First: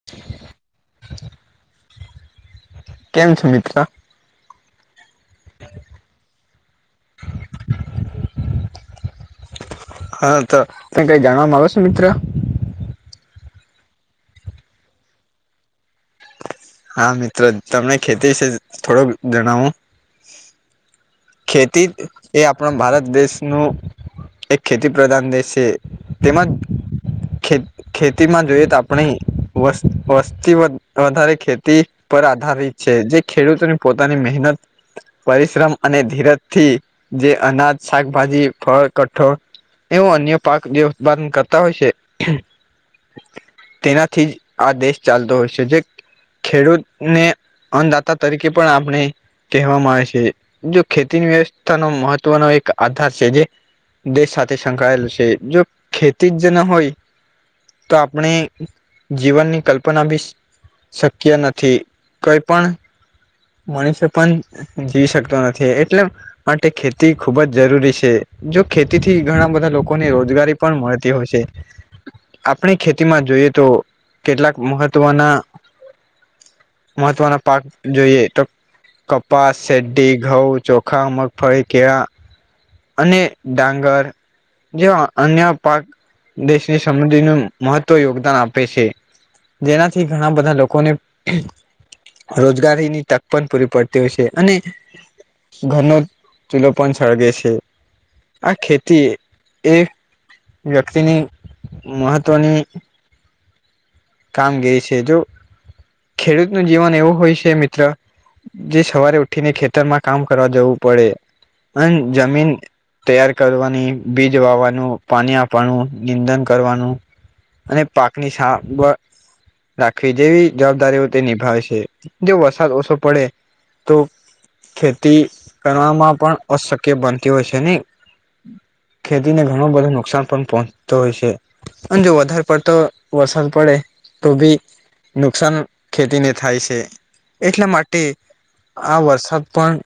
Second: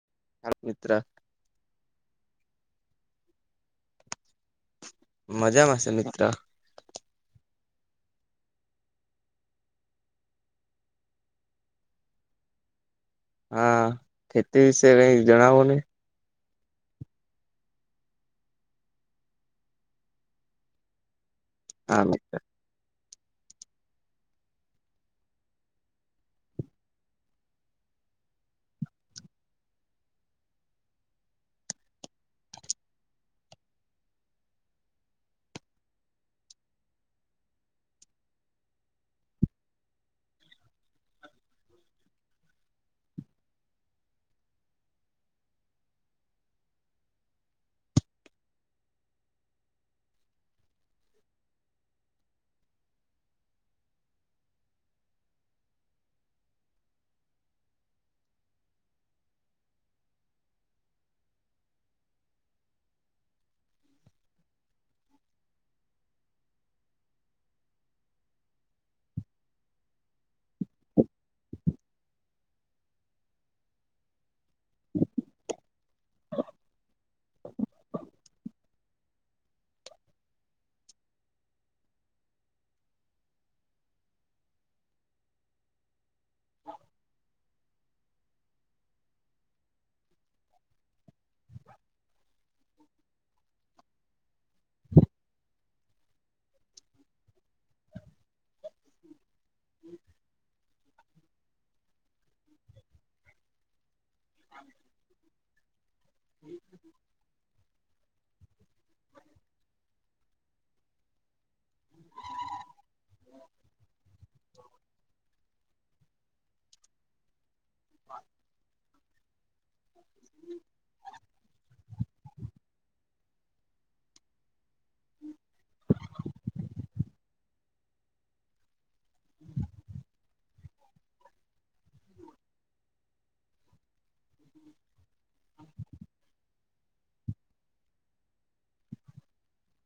[unintelligible] હાલ મિત્ર કેમ છો મિત્ર? મજામાં સે મિત્ર. હા તો તમેં કઈ જાણવા માંગો છો મિત્ર? હા ખેતી વિશે કઈક જણાવો ને. હા મિત્ર તમને ખેતી વિશે થોડોક જણાવો. ખેતી હા એ આપ આપણા ભારત દેશનું એક ખેતી પ્રધાન દેશ છે. તેમજ ખેત ખેતીમાં જોઈએ તો આપણી વસ વસ્તી વધ વધારે ખેતી પર આધારિત છે. જે ખેડૂતોની પોતાની મહેનત, પરિશ્રમ. અને ધીરજથી જે અનાજ, શાકભાજી, ફળ, કઠોળ. એવું અન્ય પાક જે ઉત્પાદન કરતા હોય છે. તેનાથી જ આ દેશ ચાલતો હોય છે. જે ખેડૂતને અન્નદાતા તરીકે પણ આપણે કહેવામાં આવે છે. જો ખેતી વ્યવસ્થાનો મહત્વનો એક આધાર છે. જે દેશ સાથે સંકળાયેલો છે. જો ખેતી જ ન હોય તો આપણે જીવનની કલ્પના બી શક્ય નથી. કોઈ પણ મનુષ્ય પણ જીવી શક તો નથી એટલે માટે ખેતી ખૂબ જ જરૂરી છે. જો ખેતીથી ઘણા બધા લોકોને રોજગારી પણ મળતી હોય છે. આપણી ખેતીમાં જોઈએ તો કેટલાક મહત્ત્વના મહત્વના પાક જોઈએ તો કપાસ છે. ટ્ટી, ઘઉ, ચોખા, મગફળી, કેળા. અને ડાંગર જેવા અન્ય પાક દેશની સમુદિનું મહત્વ યોગદાન આપે છે. જેનાથી ઘણા બધા લોકોને રોજગારીની તક પણ પૂરી પડતી હોય છે. અને ઘરનો ચૂલો પણ સળગે છે. આ ખેતી એ એ વ્યક્તિની મહત્વની કામગીરી છે. જો ખેડૂતનું જીવન એવું હોય છે મિત્ર જે સવારે ઉઠીને ખેતરમાં કામ કરવા જવું પડે. અને જમીન તૈયાર કરવાની, બીજ વાવવાનું, પાની આપવાનું, નિંદન કરવાનું. અને પાકની સાંભળ રાખવી જેવી જવાબદારીઓ તે નિભાવે છે. જો વરસાદ ઓછો પડે તો ખેતી કરવામાં પણ અશક્ય બનતી હોય છે ને. ખેતીને ઘણો બધો નુકસાન પણ પહોંચતો હોય છે. અન જો વધારે પડતો વરસાદ પડે તો ભી નુકસાન ખેતીને થાય છે. એટલા માટે આ વરસાદ પણ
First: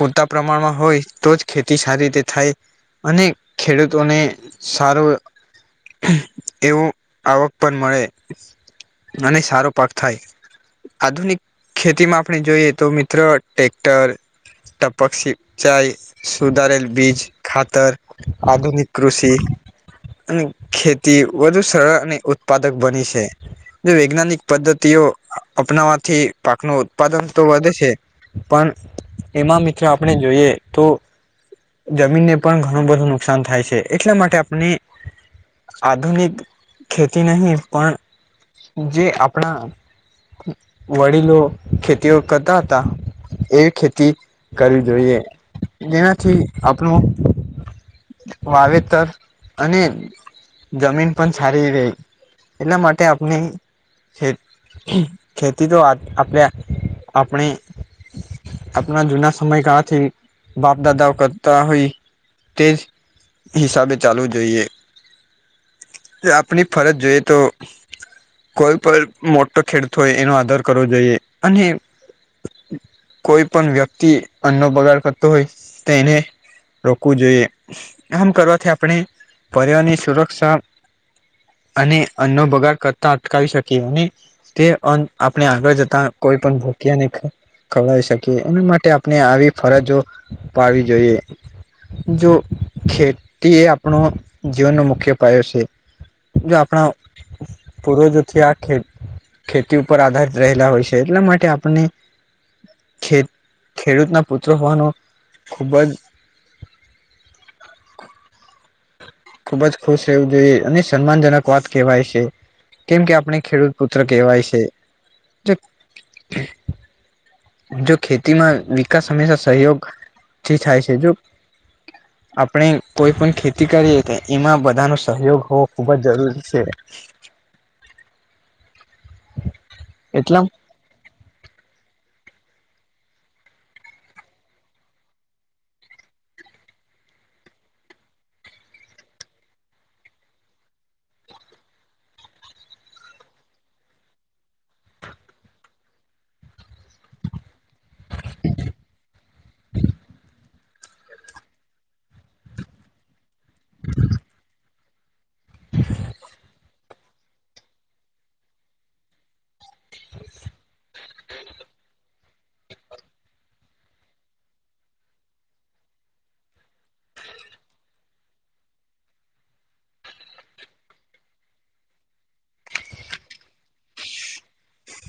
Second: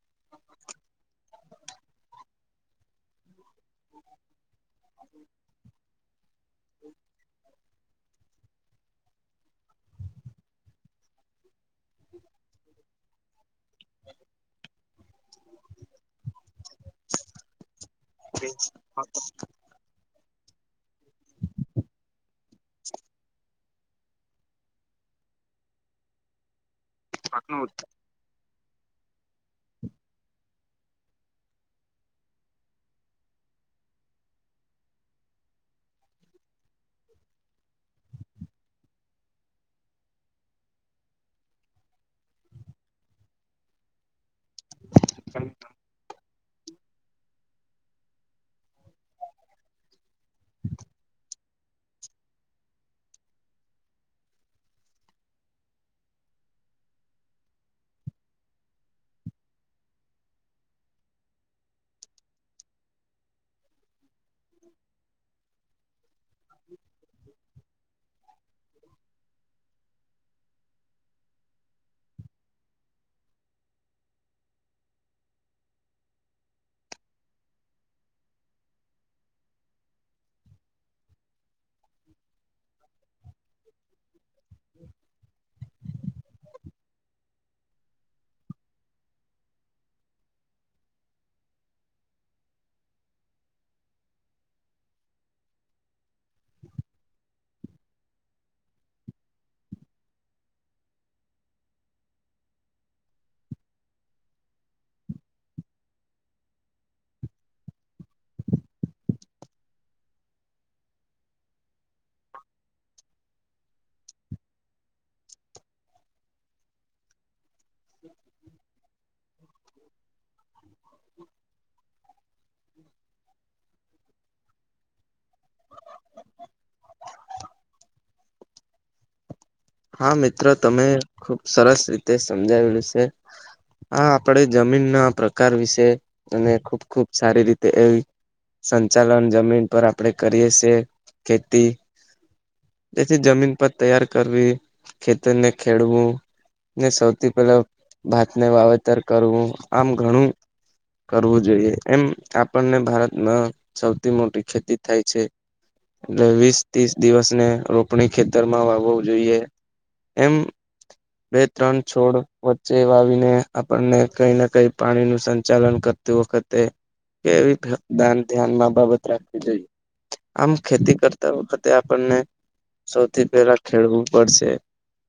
પૂરતા પ્રમાણમાં હોય તો જ ખેતી સારી રીતે થાય. અને ખેડૂતોને સારું એવું આવક પણ મળે. અને સારો પાક થાય. આધુનિક ખેતીમાં આપણે જોઈએ તો મિત્ર ટ્રેક્ટર ટપક સિંચાઈ, સુધારેલ બીજ, ખાતર. આધુનિક કૃષિ અને ખેતી વધુ સરળ અને ઉત્પાદક બની છે. જે વૈજ્ઞાનિક પદ્ધતિઓ અપનાવાથી પાકનું ઉત્પાદન તો વધે છે પણ એમાં મિત્ર આપણે જોઈએ તો જમીનને પણ ઘણું બધું નુકસાન થાય છે, એટલા માટે આપણે આધુનિક ખેતી નહી, પણ જે આપણા વડીલો ખેતી કરતા હતા. એવી ખેતી કરવી જોઈએ, જેનાથી આપણું વાવેતર અને જમીન પણ સારી રહે, એટલા માટે આપણી ખેતી તો આપણે આપણા જૂના સમયગાળાથી બાપ-દાદાઓ કરતા હોય તે જ હિસાબે ચાલુ જોઈએ. તે આપની ફરજ જોઈએ તો કોઈ પણ મોટો ખેડૂત હોય એનો આદર કરવો જોઈએ અને કોઈ પણ વ્યક્તિ અન્નો બગાડ કરતો હોય તેને રોકવું જોઈએ, આમ કરવાથી આપણે પર્યાવરણની સુરક્ષા અને અન્નો બગાળ કરતા અટકાવી શકીએ અને તે અન્ન આપણે આગળ જતા કોઈ પણ ભૂખીયાને ખવડાવી શકીએ. એની માટે આપણે આપણે આવી ફરજો નિભાવી જોઈએ. જો ખેતી એ આપણો જીવનનો મુખ્ય પાયો છે. જો આપણા પૂર્વજોથી આ ખેતી ખેતી ઉપર આધારિત રહેલા હોય છે, એટલા માટે આપને ખેડૂતના પુત્ર હોવાનો ખૂબ જ ખુબ જ ખુશ રહેવું જોઈએ અને સન્માનજનક વાત કહેવાય છે. કેમ કે આપણે ખેડૂત પુત્ર કહેવાય છે. જો જો ખેતીમાં વિકાસ હંમેશા સહયોગથી થાય છે. જો આપણે કોઈ પણ ખેતી કરીએ તો એમાં બધાનો સહયોગ હોવો ખૂબ જ જરૂરી છે. હા, એટલા મિત્ર તમે ખુબ સરસ રીતે સમજાવ્યું છે. આ આપણે જમીનના પ્રકાર વિશે અને ખુબ ખુબ સારી રીતે એવી સંચાલન જમીન પર આપણે કરીએ છે. ખેતી તેથી જમીન પર તૈયાર કરવી ખેતરને ખેડવું ને સૌથી પહેલા ભાતને વાવેતર કરવું આમ ઘણું કરવું જોઈએ. એમ આપણને ભારતમાં સૌથી મોટી ખેતી થાય છે. એટલે વીસ-ત્રીસ દિવસને રોપણી ખેતરમાં વાવવું જોઈએ. એમ બે-ત્રણ છોડ વચ્ચે વાવીને આપણને કઈને કઈ પાણીનું સંચાલન કર કરતી વખતે કેવી દાન ધ્યાનમાં બાબત રાખવી જોઈએ. આમ ખેતી કરતા વખતે આપણને સૌથી પહેલા ખેડવું પડશે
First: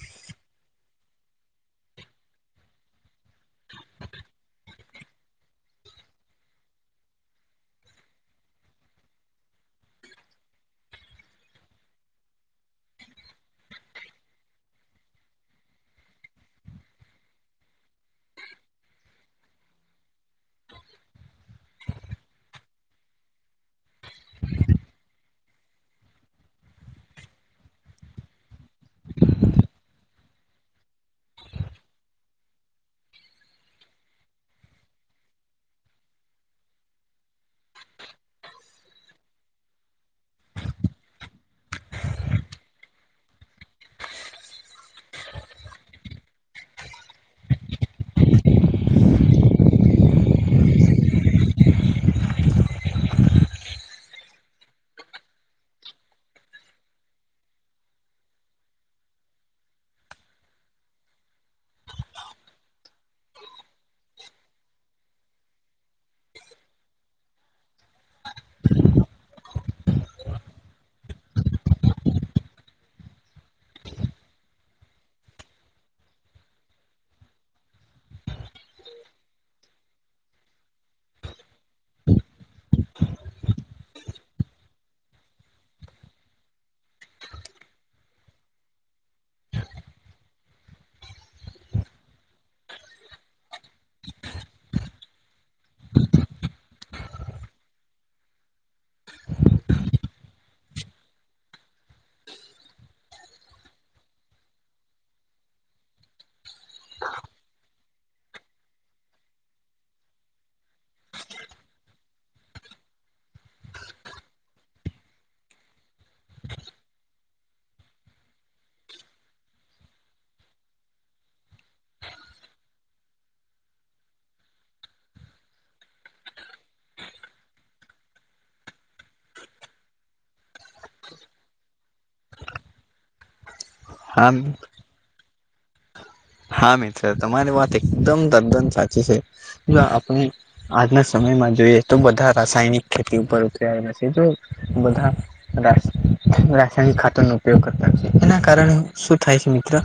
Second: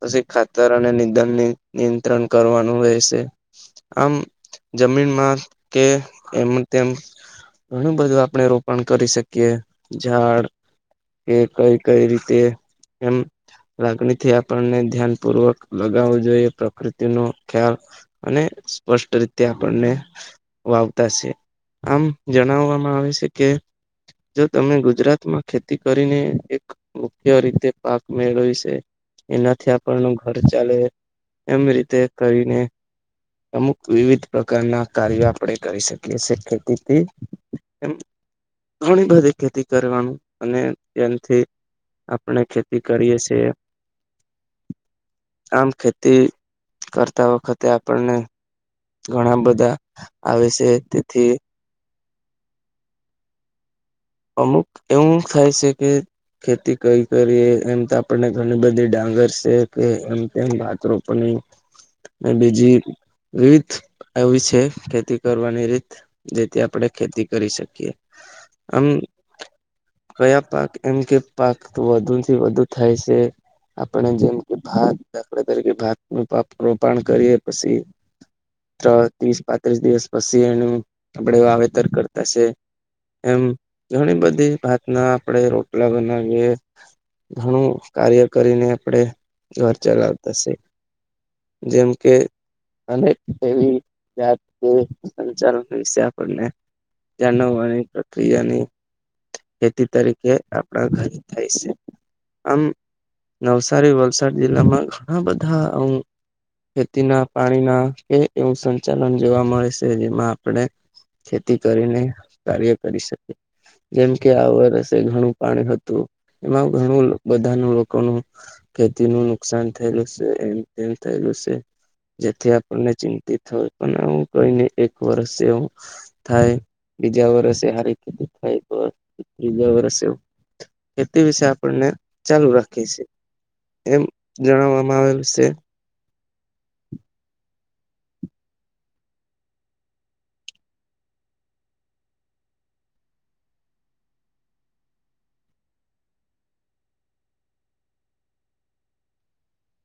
પછી ખાતર ખાતર અને નિંદણ કરવાનું રહેશે. આમ જમીનમાં કે એમ-તેમ ઘણું બધું આપણે રોપણ કરી શકીએ ઝાડ કે કઈ કઈ રીતે એમ લાગણીથી આપણને ધ્યાન પૂર્વક લગાવું જોઈએ પ્રકૃતિનો ખ્યાલ અને સ્પષ્ટ રીતે આપડને વાવતા શે. આમ જણાવામાં આવે શે કે જો તમે ગુજરાતમાં ખેતી કરીને એક મુખ્ય રીતે પાક મેળવી શે, એનાથી આપ પણું ઘર ચાલે, એમ રીતે કરીને અમુક વિવિધ પ્રકારના કાર્ય આપળે કરી શકીએ સે ખેળકુતી. એમ ઘણી બધી ખેતી કરવાનું અને એનથી આપણે ખેતી કરીએ સે. આમ ખેતી કરતા વખતે આપણને ઘણા બધા આવે સે તેથી અમુક એવું થાય સે કે ખેતી કઈ કરીએ એમ તો આપણને ઘણી બધી ડાંગર સે કે એમ તેમ ભાત રો પણ નય ને બીજી વિવિધ એવી છે ખેતી કરવાની રીત. જેથી, આપળે ખેતી કરી શકીએ. આમ કયા પાક એમ કે પાક વધુન થી વધુ થાય સે આપણે જેમ કે ભાત આપળે, દાખલ તરીકે ભાતનું પાક રોપણ કરીએ પસી ત્ર ત્રીસ પાંત્રીસ દિવસ પસી એનું આપળે વાવેતર કરતા સે. એમ ઘણી બધી ભાતના આપળે રોટલા બનાવીએ. ઘણું કાર્ય કરીને આપળે ઘર ચલાવતા સે. જેમ કે અને, એવી જાત [unintelligible] સંચાલન વિશે આપણને જાણવવાની પ્રક્રિયાની ખેતી તરીકે આપળા ઘર થાય સે. આમ નવસારી, વલસાડ જિલ્લામાં ઘણા બધા અમ ખેતી ના, પાણી ના એ એવું સંચાલન જોવા મળે છે જેમાં આપળે ખેતી કરીને કાર્ય કરી શકીએ. જેમ કે આ વર્ષે ઘણું પાણી હતું, એમાં ઘણું બધાનું લોકોનું ખેતી નું નુકસાન થૈયલું સે, એમ તેમ થૈયલું સે. જેથી આપણને ચિંતિત હોય, પણ હું કૈયને એક વર્ષ એવું થાય, બીજા વર્સેે હારી ખેતી થાય પણ, ત્રીજા વર્સે ખેતી વિશે આપણને ચાલુ રાખીએ સે. એમ હા જણાવામાં આવેલું સે. હા મિત્ર તમારી વાત એકદમ તદ્દન સાચી છે, જો આપણે આજના સમયમાં જોઈએ તો, બધા રાસાયણિક ખેતી ઉપર ઉતત્રાઆલા સે જો બધા રાસ રાસાયણિક ખાતરનો ઉપયોગ કરતા છે, એના કારણે શું થાય છે મિત્ર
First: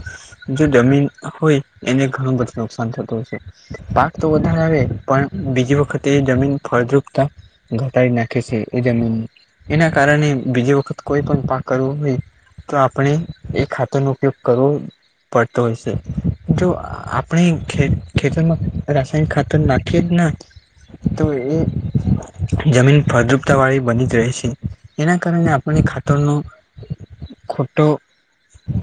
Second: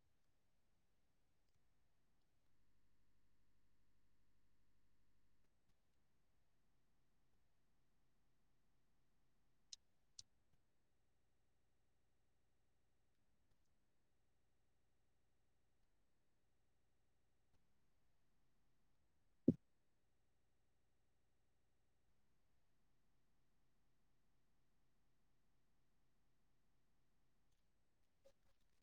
જો જમીન હોય એને ઘણું બધું નુકસાન થતું હોય છે. પાક તો વધારે આવે પણ બીજી વખતે જમીન ફળદ્રુપતા ઘટાળ નાખે સે એ જમીનની, એના કારણે બીજી વખત કોઈ પણ પાક કરવું હોય તો આપણે એ ખાતરનો ઉપયોગ કરવો પડતો હોય સે. જો આપણેે ખેત ખેતરમાં રાસાયણિક ખાતર નાખીએ જ ના તો એ જમીન ફળદ્રુપતા વાળી બની જાય છે, એના કારણે આપણને ખાતરનું ખોટો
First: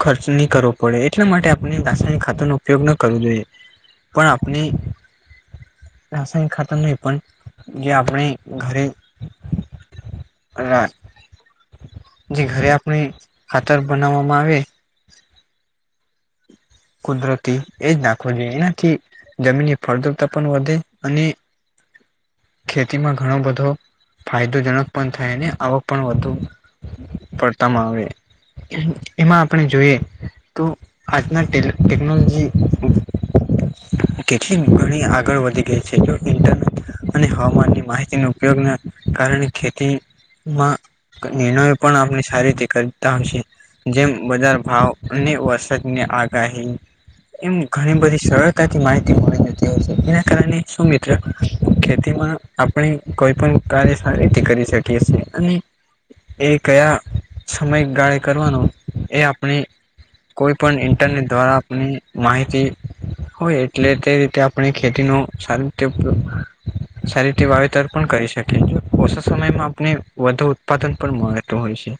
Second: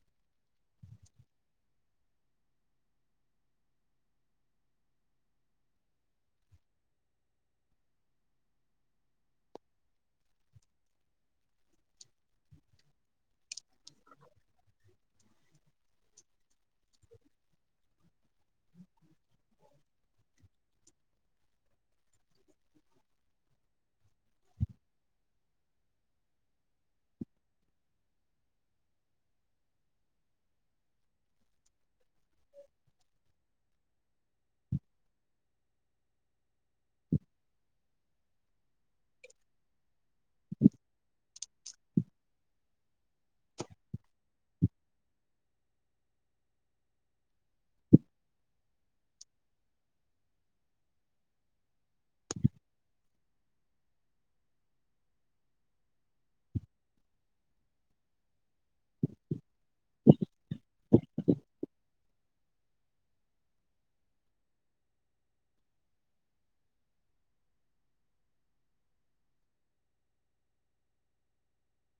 ખર્ચ ની કરવો પડે એટલા માટે આપણે રાસાયણિક ખાતર નો ઉપયોગ ન કરવો જોઈએ, પણ આપણે રાસાયણિક ખાતર નય પણ જે આપણે ઘરે રા જે ઘરે આપણે ખાતર બનાવામાં આવે કુદરતી એ જ નાખવું જોઈએ એનાથી જમીનની ફળદ્રુપતા પણ વધે અને ખેતીમાં ઘણો બધો ફાયદોજનક પણ થાય ને આવક પણ વધુ પડતા માં આવે. એમ એમાં આપણે જોએ તો આજના ટેલ ટેકનોલોજી અહ કેટલી ઘણી આગળ વધી ગઈ છે જો ઇન્ટરનેટ અને હવામાનની માહિતીનો ઉપયોગના કારણે ખેતીમાં ક નિર્ણયો પણ આપણે સારી રીતે કરતા હશે. જેમ બજાર ભાવ અને વરસાદ ની આગાહી એમ ઘણી બધી સરળતાથી માહિતી મળી જતી હોય છે એના કારણે શું મિત્ર ખેતીમાં આપણે કોઈ પણ કાર્ય સારી રીતે કરી શકીએ છેએ અને એ કયા સમયગાળે કરવાનો એ આપણે કોઈ પણ ઇન્ટરનેટ દ્વારા આપણી માહિતી હોય એટલે તે રીતે આપણે ખેતીનો સારું કે ઉપયોગ સારી રીતે વાવેતર પણ કરી શકીએ ઓછા સમયમાં આપને વધુ ઉત્પાદન પણ મળતું હોય છે.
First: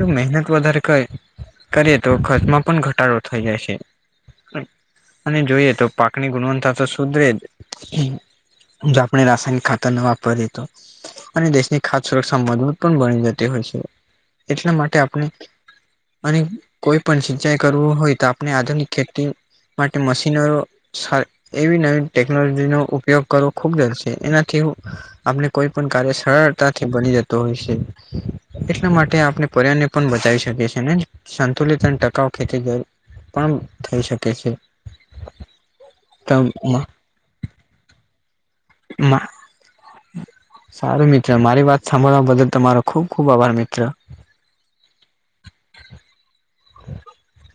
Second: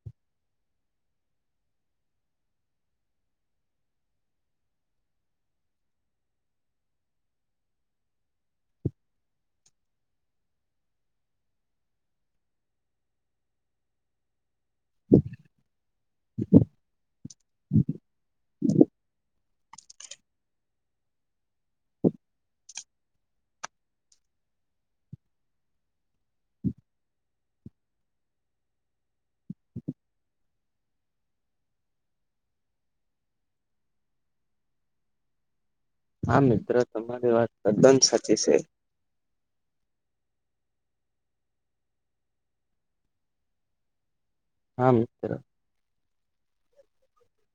નું મહેનત વધારે કએ કરીએ તો ખર્ચમાં પણ ઘટાડો થઈ જાય છે. હમ્મ અને જોઈએ તો પાકની ગુણવત્તા તો સુધરે જ હમ્મ. જો આપણે રાસાયનિક ખાતરનો વાપરીએ તો. અને દેશની ખાત સુરક્ષા મજબૂત પણ બની જતી હોય છે એટલા માટે આપણે અને કોઈ પણ સિંચાઈ કરવું હોય તો આપણે આધુનિક ખેતી માટે મશીનરો સ એવી નવી ટેકનોલોજીનો ઉપ ઉપયોગ કરવો ખૂબ જરૂરી છે. એનાથી આપને કોઈ પણ કાર્ય સરળતાથી બની જતું હોય છે. એટલા માટે આપણે પર્યાવરણને પણ બતાવી શકીએ છે ને. સંતુલિત અને ટકાઉ ખેતી પણ થઈ શકે છે. હા મિત્ર તમારી વાત તદ્દન સાચી છે. માં. સારું મિત્ર મારી વાત સાંભળવા બદલ તમારો ખુબ ખુબ આભાર મિત્ર. હા મિત્ર. [inaudible]